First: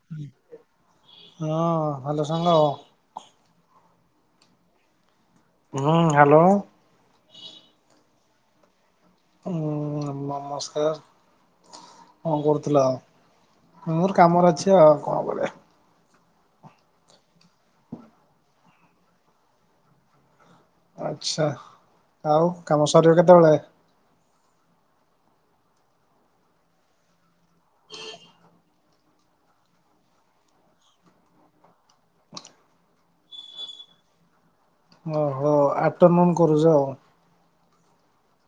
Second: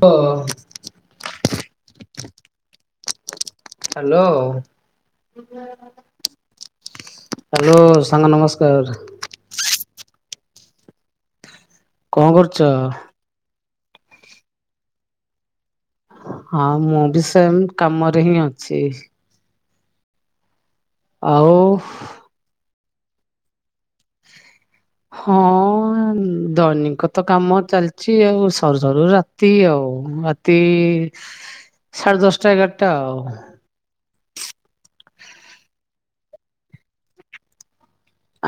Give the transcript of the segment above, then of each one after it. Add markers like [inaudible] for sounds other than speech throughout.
ପ [unintelligible] ହଁ ହାଲୋ ସାଙ୍ଗ। ହାଲୋ। ହୁଁ ହ୍ୟାଲୋ। ହ୍ୟାଲୋ ସାଙ୍ଗ ନମସ୍କାର। ହୁଁ ନମସ୍କାର କଣ କରୁଥିଲ? ମୋର କାମରେ ଅଛି ଆଉ କଣ କରିବା। ହଁ ମୁଁ ବି ସେମ କାମରେ ହିଁ ଅଛି। ଆଚ୍ଛା ଆଉ ଆଉ କାମ ସରିବ କେତେବେଳେ? ହଁ। ଦୈନିକ ତ କାମ ଚାଲିଛି ଆଉ ସରୁ ସରୁ ରାତି ଆଉ। ରାତି ସାଢ଼େ ଦଶଟା ଏଗାରଟା ଆଉ। ୱ ହୋ ଆଫ୍ଟରନୁନ୍ କରୁଛ ଆଉ।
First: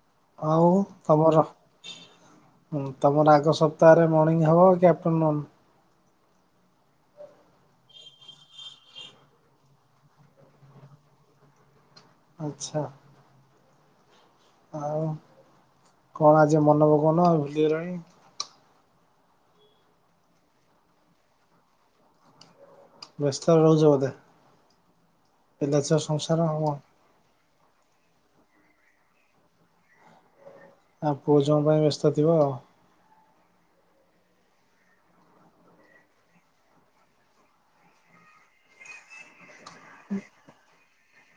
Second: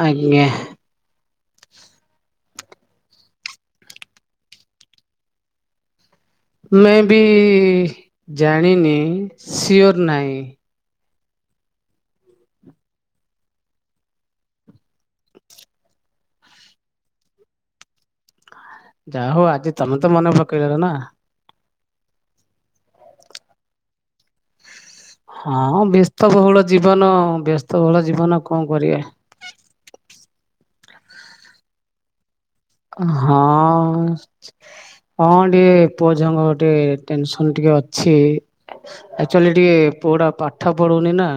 ଆଜ୍ଞା ଆଉ ତମର ହଁ ତମର ଆଗ ସପ୍ତାହରେ ମର୍ଣିଂ ହବ କି ଆଫ୍ଟରନୁନ? ମେଵି ଜାଣିନି ସିଓର ନାହିଁ। ଆଛା। ଆଉ କଣ ଆଜି ମନ ପକଉନ ଆଉ ଭୁଲିଗଲଣି। ଯା ହଉ ଆଜି ତମେ ତ ମନେ ପକେଇଦେଲ ନା। ବ୍ୟସ୍ତରେ ରହୁଚ ଵୋଧେ। ହଁ ବ୍ୟସ୍ତବହୁଳ ଆଉ ଜୀବନ ବ୍ୟସ୍ତବହୁଳ ଜୀବନ କଣ କରିବା। ହଁ ପୁଅ, ଝୁଅଙ୍କ ପାଇଁ ବ୍ୟସ୍ତ ଥିବ ଆଉ। ହଁ। ହଁ ଟିକେ ପୁଅ ଝିଅଙ୍କ ଟିକେ ଟେନସନ ଟିକେ ଅଛି। ଆଚୁଆଲି ଟିକେ ପୁଅ ଟା ପାଠ ପଢୁନି ନା।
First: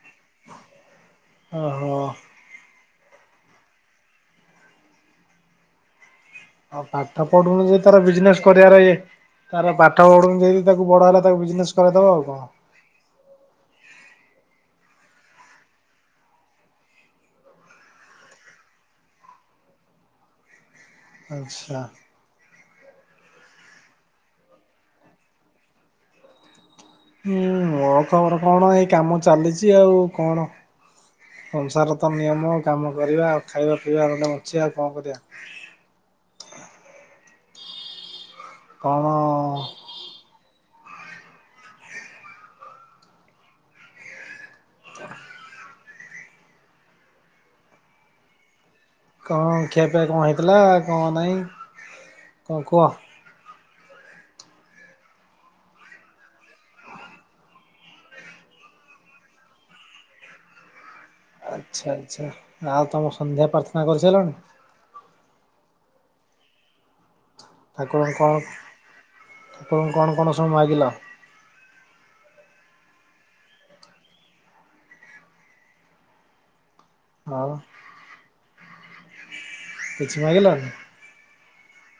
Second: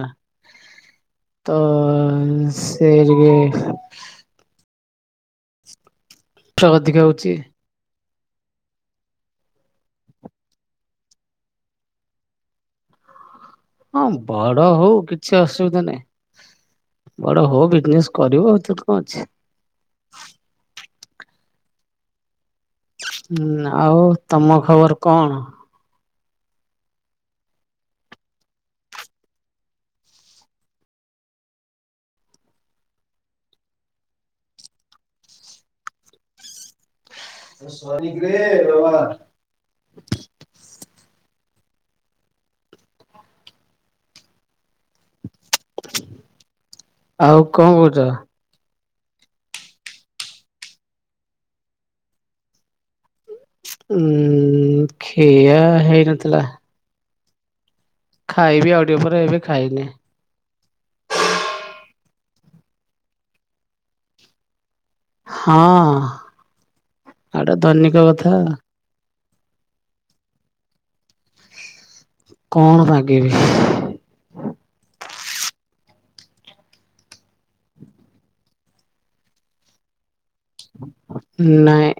[unintelligible] ତ ସେ ଟିକେ ଟ ଆଉ ଅଧିକା ପାଠ ହଉଛି ପଢୁନୁ ଯଦି ତାର ବିଜନେସ କରିବାରେ ଇ ତାର ପାଠ ପଢୁ ଯଦି ତାକୁ ବଡ ହେଲା ତାକୁ ବିଜନେସ କରାଇଦବ ଆଉ କଣ। ହଁ ବଡ ହଉ କିଛି ଅସୁବିଧା ନାହିଁ। ବଡ ହଉ ବିଜନେସ କରିବ ସେଥିରେ କଣ ଅଛି। ଆଚ୍ଛା। ହୁଁ ଆଉ ତମ ଖବର କଣ? ହୁଁ ମୋର ଖବର କଣ ଏଇ କାମ ଚାଲିଛି ଆଉ କଣ? ସଂସାର ତ ନିୟମ କାମ କରିବା ଆଉ ଖାଇବା ପିଇବା ଗଣ୍ଡେ ବଞ୍ଚିବା ଆଉ କଣ କରିବା। କଣ [unintelligible] ଆଉ କଣ କହୁଛ? କଣ ଖିଆ ପିଆ କଣ ହେଇଥିଲା କଣ ନାଇଁ କଣ କୁହ। ଉୁଁ ଖିଆ ହେଇନଥିଲା। ଖାଇବି ଆଉ ଟିକେ ପରେ ଏବେ ଖାଇନି। ଆଚ୍ଛା ଆଚ୍ଛା ଆଉ ତମ ସନ୍ଧ୍ୟା ପ୍ରାର୍ଥନା କରିସାରିଲଣି। ହଁ। ଆଉଟା ଧନିକ ଠାକୁରଙ୍କୁ କଥା କଣ ଠାକୁରଙ୍କୁ କଣ କଣ ସବୁ ମାଗିଲ। କଣ ମାଗିବି? ଆଉ। କିଛି ମାଗିଲନି। ନାଇଁ।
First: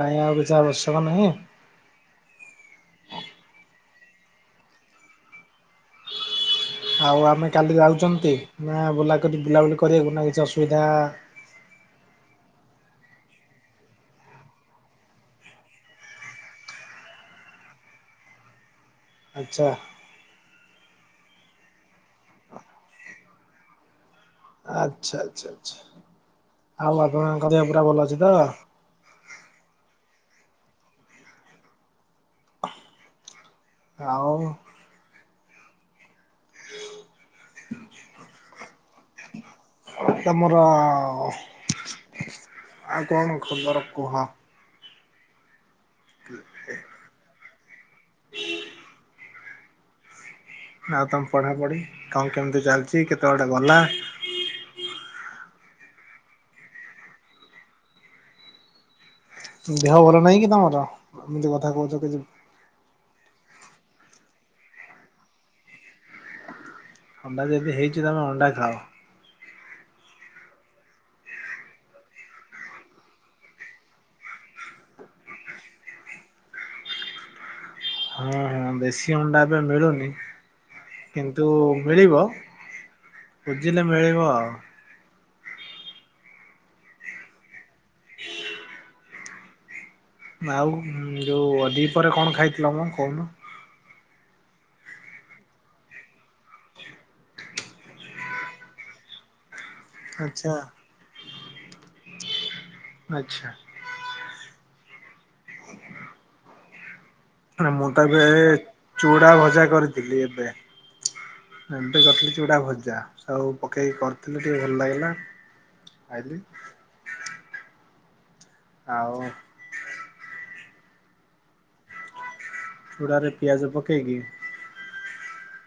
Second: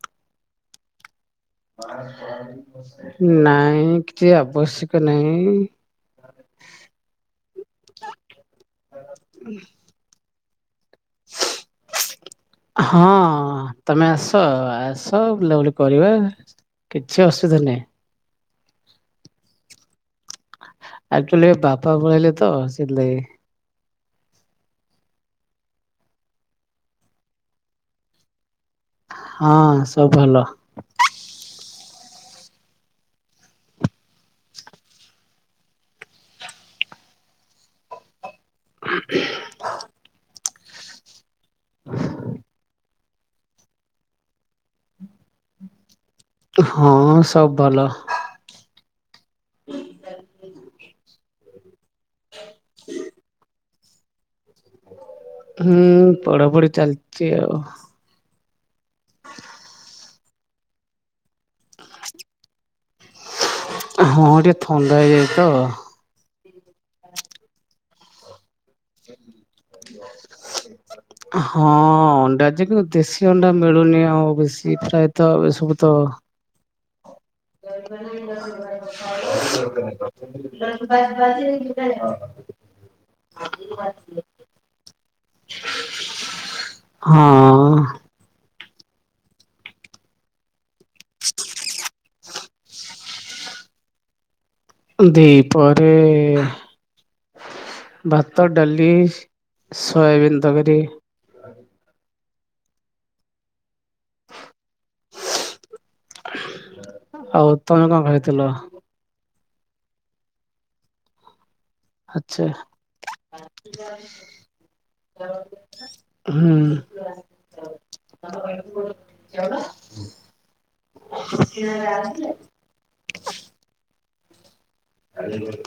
କାଈ ଆଉ କିଛି ଆବଶ୍ୟକ ନାହିଁ। ନାଇଁ କିଛି ଆବଶ୍ୟକ ନାହିଁ। ଆଉ ଆମେ କାଲି ଯାଉଚନ୍ତି ନା ବୁଲା କରି ବୁଲାବୁଲି କରିବାକୁ ନା କିଛି ଅସୁବିଧା [unintelligible] ହଁ ତମେ ଆସ ଆସ ବୁଲାବୁଲି କରିବା। କିଛି ଅସୁବିଧା ନାହିଁ। ଆଚ୍ଛା। ଆକଚୁଆଲି ଏ ବାପା ପଳେଇଲେ ତ ସେଇଥିଲାଗି। ଆଚ୍ଛା ଆଚ୍ଛା ଆଚ୍ଛା ଆଉ ଆପଣ କ ପା ଭଲ ଅଛି ତ? ହଁ ସବୁ ଭଲ। ଆଉ? [unintelligible] ହ [unintelligible] ତମର ଆଉ କଣ ଖବର କୁହ। ହଁ ସବୁ ଭଲ। ଆଉ ତମ ପଢ଼ାପଢ଼ି କଣ କେମିତି ଚାଲିଚି କେତେ ବାଟେ ଗଲା? [inaudible] ହ ହୁଁ ପଢାପଢି ଚାଲିଚି ଆଉ। ଦେହ ଭଲ ନାହିଁ କି ତମର ଏମିତି କଥା କହୁଚ କି ହଁ ଟିକିେ ଥଣ୍ଡା ହେଇଯାଇଚି ତ। ଅଣ୍ଡା ଯଦି ହେଇଚି ତମେ ଅଣ୍ଡା ଖାଅ। ହ [inaudible] ହଁ ଅଣ୍ଡା ଯେ କିନ୍ତୁ ଦେଶୀ ଅଣ୍ଡା ମିଳୁନି ଆଉ ବେଶୀ ଫ୍ରାଏ ତ ଏ ସବୁ ତ ହଁ ହଁ ଦେଶୀ ଅଣ୍ଡା ଏବେ ମିଳୁନି କିନ୍ତୁ ମିଳିବ ଖୋଜିଲେ ମିଳିବ ଆଉ। ହଁ। ଆଉ ଯୋଉ ଦିପହରେ କଣ ଖାଇଥିଲମ କହୁନ। ଦିପହର ରେ ଭାତ ଡାଲି ସୋୟାବିନ ଆଚ୍ଛା ତରକାରୀ। ଆଚ୍ଛା। ଆଉ ନା, ମୁଁ ତମେ ତ କଣ ଏବେ ଖାଇଥିଲ? ଚୁଡ଼ା ଭଜା କରିଥିଲି ଏବେ। ଏବେ କରିଥିଲି ଆଚ୍ଛା ଚୁଡା ଭଜା ସବୁ ପକେଇକି କରିଥିଲି ଟିକେ ଭଲ ଲାଗିଲା। ଖାଇଲି। ହୁଁ। ଆଉ [inaudible] [inaudible] ଚୁଡ଼ାରେ ପିଆଜ ପକେଇକି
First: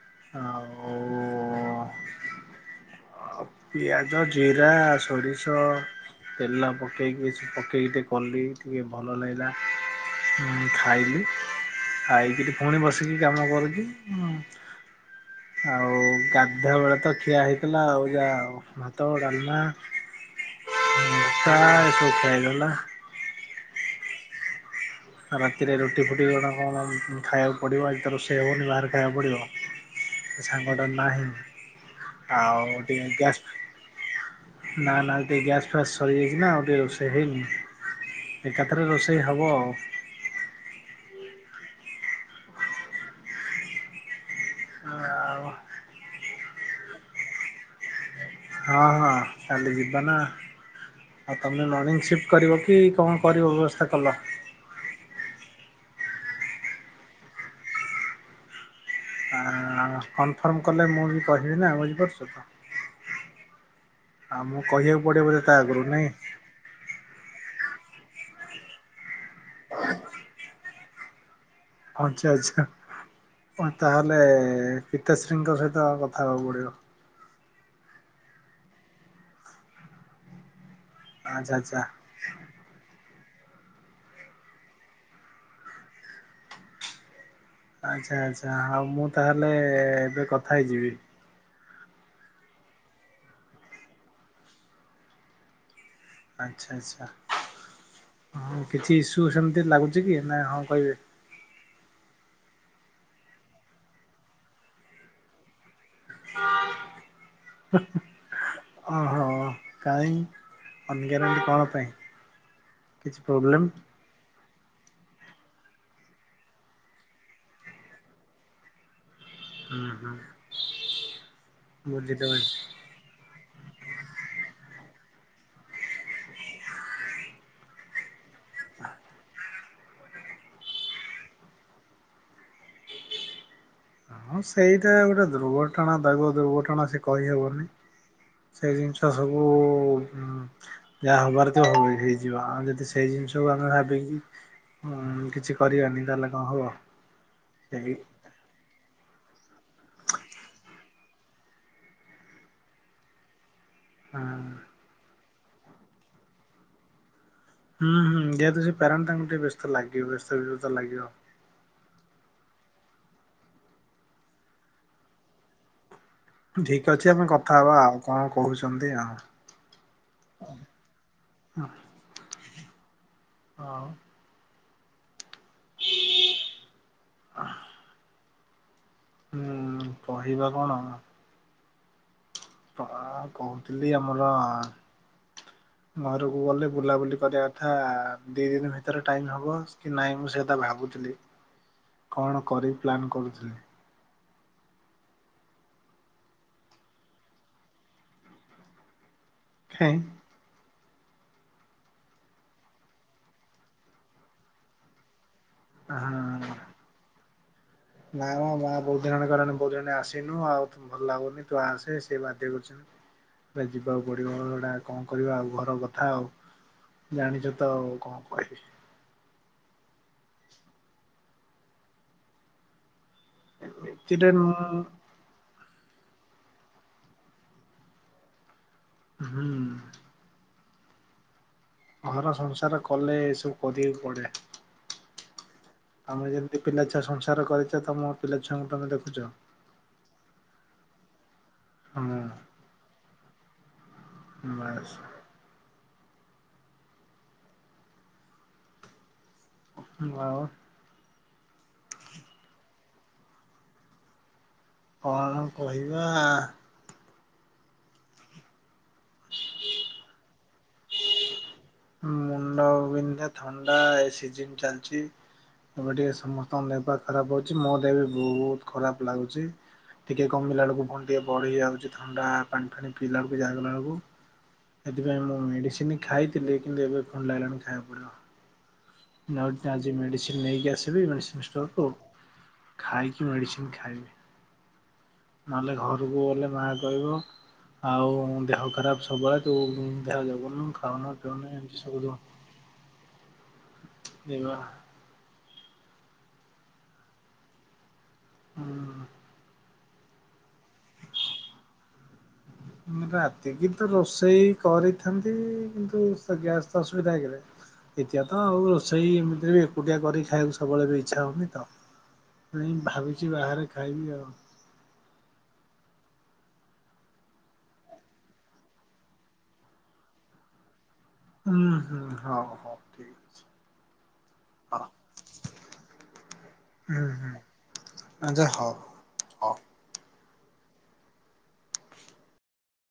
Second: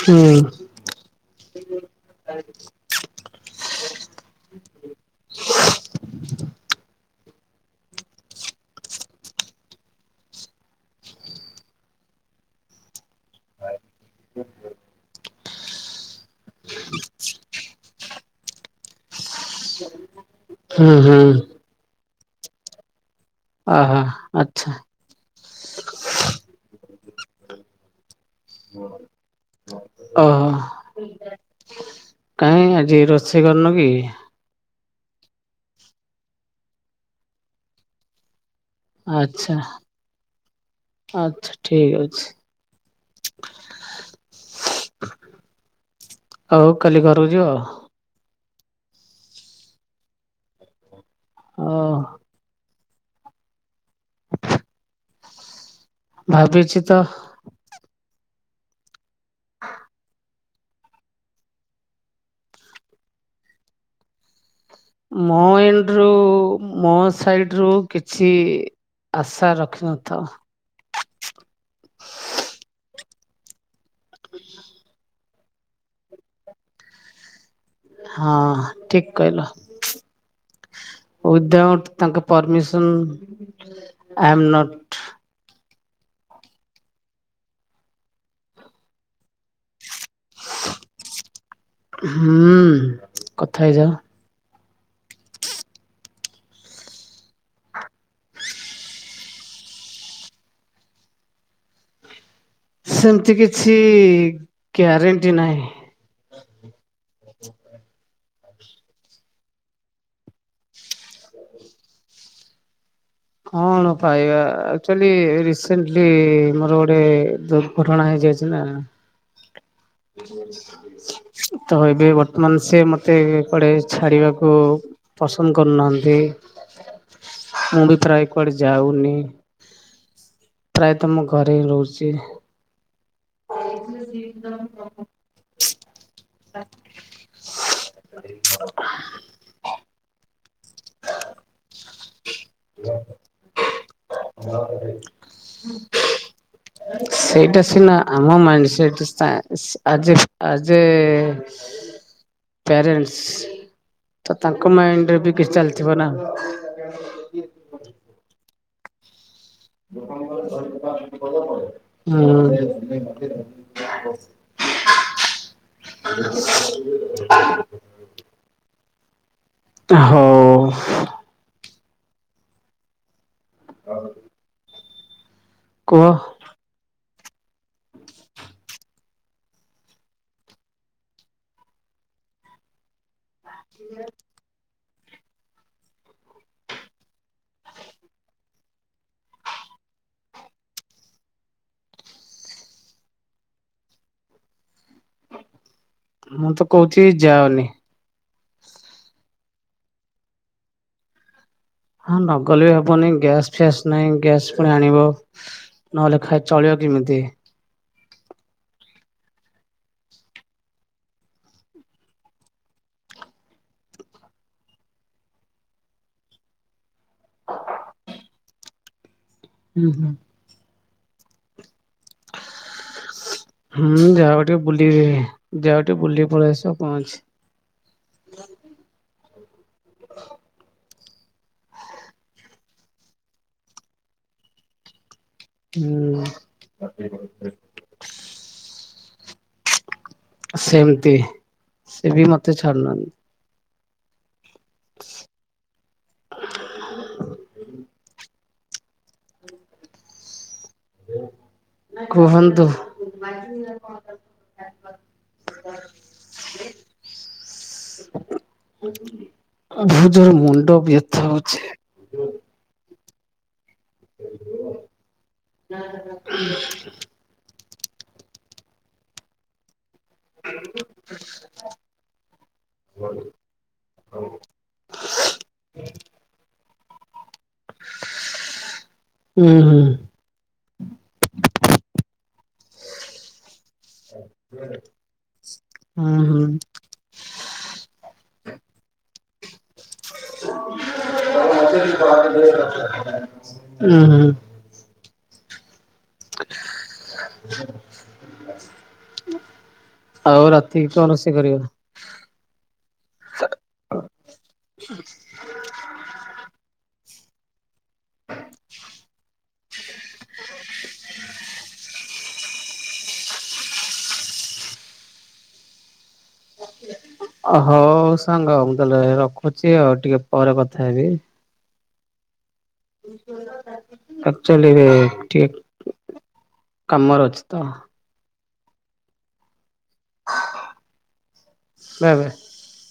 ହୁଁ। ଆଉ ପିଆଜ ଜିରା ସୋରିଷ ତେଲ ପକେଇକି ପକେଇକି ଟିକେ କଲି ଟିକେ ଭଲ ଲାଗିଲା। ମୁଁ ଖାଇଲିି ଖାଇକିରି ପୁଣି ବସିକି କାମ କରୁଚି ଆଉ ଗାଧୁଆବେଳେ ତ ଖିଆ ହେଇଥିଲା ଆଉ ଯା ଭାତ ଡାଲମା [inaudible] ହୁଁ ହୁଁ ଅ ହ ଆଛା। ରାତିରେ ରୁଟି ଫୁଟି କ କଣ ଖାଇବାକୁ ପଡ଼ିବ ଆଜି ତ ରୋଷେଇ ହେବନି ବାହାରେ ଖାଇବାକୁ ପଡ଼ିବ। ଓହୋ ସାଙ୍ଗଟା ନାହିଁ ଆଉ ଟିକେ ଗ୍ୟାସ୍ ନୁ କି। ନା ନା ଏ ଟିକେ ଗ୍ୟାସ ଫ୍ୟାସ ସରିଯାଇଛି ନା ଆଉ ଟିକେ ରୋଷେଇ ହେଇନି। ଏକାଥରେ ରୋଷେଇ ହବ ଆଛା। ଆଉ। ଆଚ୍ଛା ଠିକ ଅଛି। ହଁ ଆଉ। ଆଉ କାଲି ଘରକୁ ଯିବ? ହଁ ହଁ କାଲି ଯିବା ନାଁ ଆଉ ତମେ ଓ ମର୍ଣ୍ଣିଂ ସିଫ୍ଟ କରିବ କି କଣ କରିବ ବ୍ୟବସ୍ଥା କଲ। ଭାବିଛି ତ। ହଁ କନଫର୍ମ କଲେ ମୁଁ ବି କହିବି ନା ବୁଝିପାରୁଛ ତ। ଆଉ ମୁଁ କହିବାକୁ ପଡିବ ବୋଧେ ମୋ ତା ଆଗରୁ ଏଣ୍ଡରୁ ନାଇଁ। ମୋ ସାଇଡ ରୁ କିଛି ଆଶା ରଖିନଥାଅ। ଆନଛା ଆଚ୍ଛା ତାହେଲେ ପିତାଶ୍ରୀଙ୍କ ସହିତ କଥା ହେବାକୁ ପଡିବ। ହଁ ଠିକ କହିଲ, ଆଚ୍ଛା ଆଚ୍ଛା। ଉଇଦାଆଉଟ୍ ତାଙ୍କ ପରମିଶନ୍ ଆଇ ଆମ ନଟ୍, ଆଚ୍ଛା ଆଚ୍ଛା ହଉ ମୁଁ ତାହେଲେ ଏବେ କଥା ହେଇଯିବି। ହୁଁ କଥା ହେଇଯାଅ। ଆଚ୍ଛା ଆଚ୍ଛା ହଁ କିଛି ଇସ୍ୟୁ ସେମିତି ଲାଗୁଛି କି ନା ହଁ କହିବେ। ସେମିତି କିଛି ଗ୍ୟାରେଣ୍ଟି ନାହିଁ। [unintelligible] ଓହୋ କାହିଁ ଅନଗାରେଣ୍ଟି କଣ ପାଇଁ? କିଛି ପ୍ରୋବ୍ଲେମ୍ କଣ। ପାଇବା ଏକ୍ଟୁଆଲି ରିସେଣ୍ଟଲି ମୋର ଗୋଟେ ଦୁର୍ଘଟଣା ହେଇଯାଇଛି ନାଁ। ହୁଁ। ହୁଁ ତ ଏବେ ବୁଝିଲି ବୁଝିଲି। ବର୍ତ୍ତମାନ ସେ ମ ତେ କୁଆଡ଼େ ଛାଡ଼ିବାକୁ ପସନ୍ଦ କରୁନାହାନ୍ତି। ମୁଁ ବି ପ୍ରାୟ କୁଆଡ଼େ ଯାଉନି, ପ୍ରାୟତଃ ମୁଁ ଘରେ ହିଁ ରହୁଚି। ହଁ ସେଇଟା ଗୋଟେ ଦୁର୍ଘଟଣା ଦଇବ ଦୁର୍ଘଟଣା ସେ କହିହବନି। ସେ ଜିନିଷ ସବୁ ଉଁ ଯାହା ହବାରଥିବ ହେଇଯିବ ଆମେ ଯଦି ସେଇ ଜିନିଷକୁ ଆମେ ଭାବିକି ହୁଁ କିଛି କରିବାନି ତାହେଲେ କଣ ହବ। ସେଇଟା ସେଇ ସିନା ଆମ ମାଇଣ୍ଡ ସେଟ ସାଆ ସା ଆଜ ଏ ଆଜ ଏ ପାରେଣ୍ଟସ ହଁ ତ ତାଙ୍କ ମାଇଣ୍ଡରେ ବି କିଛି ଚାଲିଥିବ ନା। [inaudible] ହୁଁ ହୁଁ ଯେହେତୁ ସିଏ ପ୍ୟରେଣ୍ଟ ତାଙ୍କୁ ଟିକେ ବ୍ୟସ୍ତ ଲାଗିବ ବ୍ୟସ୍ତ ବିବ୍ରତ ଲାଗିବ। [unintelligible] ଉ ହୁଁ। ଠିକ୍ ଅଛି ଆମେ କଥା ହବା ଆଉ କଣ କହୁଛନ୍ତି ଆଉ। ତୁ ହଁ। [unintelligible] ହିଁ। କୁହ? ହୁଁ କହିବା କଣ? କଣ କହୁଥିଲି ଆମର ଘରକୁ ଗଲେ ବୁଲାବୁଲି କରିବା କଥା ଦି ଦିନ୍ ଭିତରେ ଟାଇମ୍ ହବ କି ନାଇଁ ମୁଁ ସେ କଥା ଭାବୁ ଥିଲି କଣ କରିବି ପ୍ଲାନ୍ କରୁଥିଲି। ମୁଁ ତ କହୁଚି ଯାଅନି। କାଇଁ। ହଁ ନଗଲେ ବି ହବନି ଗ୍ୟାସ୍ ଫ୍ୟାସ୍ ନାହିଁ ଗ୍ୟାସ୍ ପୁଣି ଆଣିବ ନହେଲେ ଖାଇ ଚଳିବ କେମିତି। ନାଇଁମ ମା ବହୁତ୍ ଦିନିହେଲା କଇଲାଣି ବହୁତ୍ କୋଉଦିନ ଆସିନୁ ଆଉୁ ତୁ ଭଲ୍ ଲାଗୁନି ତୁ ଆସେ ସେ ବାଧ୍ୟ୍ୟ କରୁଚନ୍ତି। ଭାଇ ଯିବାକୁ ପଡ଼ିବ ହେଟା ଙ୍କ କରିବା ଆଉ ଘର କଥା ଆଉ। ଜାଣିଚ ତ ଆଉ କଣ କହିବି। ହୁଁ ହୁଁ। ହୁଁ ଏଥିରେ ଯାଅ ଟିକେ ମୁଁ ବୁଲି ଯାଅ ଟିକେ ବୁଲି ପଳେଇଆସିବ ଙ୍କ ଅଛି। [inaudible] ହୁଁ। [inaudible] ଘର ସଂସାର କଲେ ଏସବୁ କରିବାକୁ ପଡ଼େ। ହୁଁ ଆମେ ଯେମିତି ପିଲାଛୁଆ ସଂସାର କରିଛ ତମ ପିଲାଛୁଆଙ୍କୁ ତମେ ଦେଖୁଚ। ସେମ୍ତି ସେବି ମତେ ଛାଡ଼ୁ ନାହାନ୍ତି। ବାସ୍। [inaudible] ହୁଁ ଆଉ। କୁହନ୍ତୁ? କଣ କହିବା? ଭଉ ଜୋରେ ମଣ୍ଡ ବ୍ୟାଥା ହଉଚି। ମୁଣ୍ଡବିନ୍ଧା ଥଣ୍ଡା ଏ ସିଜନ୍ ଚାଲ୍ଚି ଏବେ ଟିକେ ସମସ୍ତଙ୍କ ଦେହ ପା ଖରାପ୍ ହଉ ଚି ମୋ ଦେହ ବି ବହୁତ୍ ଖରାପ୍ ଲାଗୁଚି। ଟିକେ କମିଲା ବେଳକୁ ପୁଣି ଟିକେ ବଢି ହେଇଯାଉଛି ଥଣ୍ଡା ପାଣି ଫାଣି ପିଇଲା ବେଳକୁ [unintelligible] ବେଳୁକୁ ସେଥିପାଇଁ ମୁଁ ମେଡ଼ିସିନ୍ ଖାଇଥିଲି କିନ୍ତୁ ଏବେ ଥଣ୍ଡା ହେଲାଣି ଖାଇବା କୁ ପଡିବ ହୁଁ ଯାଉଚି ହୁଁ। ଆଜି ମେଡ଼ିସିନ୍ ନେଇକି ଆସିବି ମେଡିସି ଷ୍ଟୋର୍ ରୁ ଖାଇକି ମେଡ଼ିସିନ୍ ଖାଇବି। ନହେଲେ ହୁଁ ହୁଁ ଘରକୁଗଲେ ମା ରହିବ ଆଉ ଦେହ ଖରାପ୍ ସବୁବେଳେ ତୁ ଦେହ ଯଗୁନୁ ଖାଉନୁ। ତମେ ଏମିତି ସବୁ ରୁହ। ଉଁ ହୁଁ ହୁଁ। [unintelligible] ଆଉ ରାତିି କି କଣ ରୋଷେଇ କରିବ? ମୁ ରାତିକି ତ ରୋଷେଇ କରିଥାନ୍ତି କିନ୍ତୁ ଗ୍ୟାସ୍ ତ ଅସୁବିଧା ହେଇଗଲା। [unintelligible] ଦିତୀୟ ତ ଆଉ ରୋଷେଇ ଏମିତିରେ ବି ଏକୁଟିଆ କରିିକିଖାଇବାକୁ ସବୁବେଳେ ବି ଇଚ୍ଛା ହଉନି ତ। ନାଇଁ ଭାବିଛି ବାହାରେ ଖାଇବି ଆଉ। ଅହଉ ସାଙ୍ଗ ମୁଁ ତାହେଲେ ରଖୁଛି ଆଉ ଟିକେ ପରେ କଥା ହେବି? ଉଁ ହୁଁ ହଉ ହଉ। [unintelligible] ଆକ୍ଚୋଲି ଟିକେ କାମରେ ଅଛି ତ ଆଜା ହଉ। [unintelligible]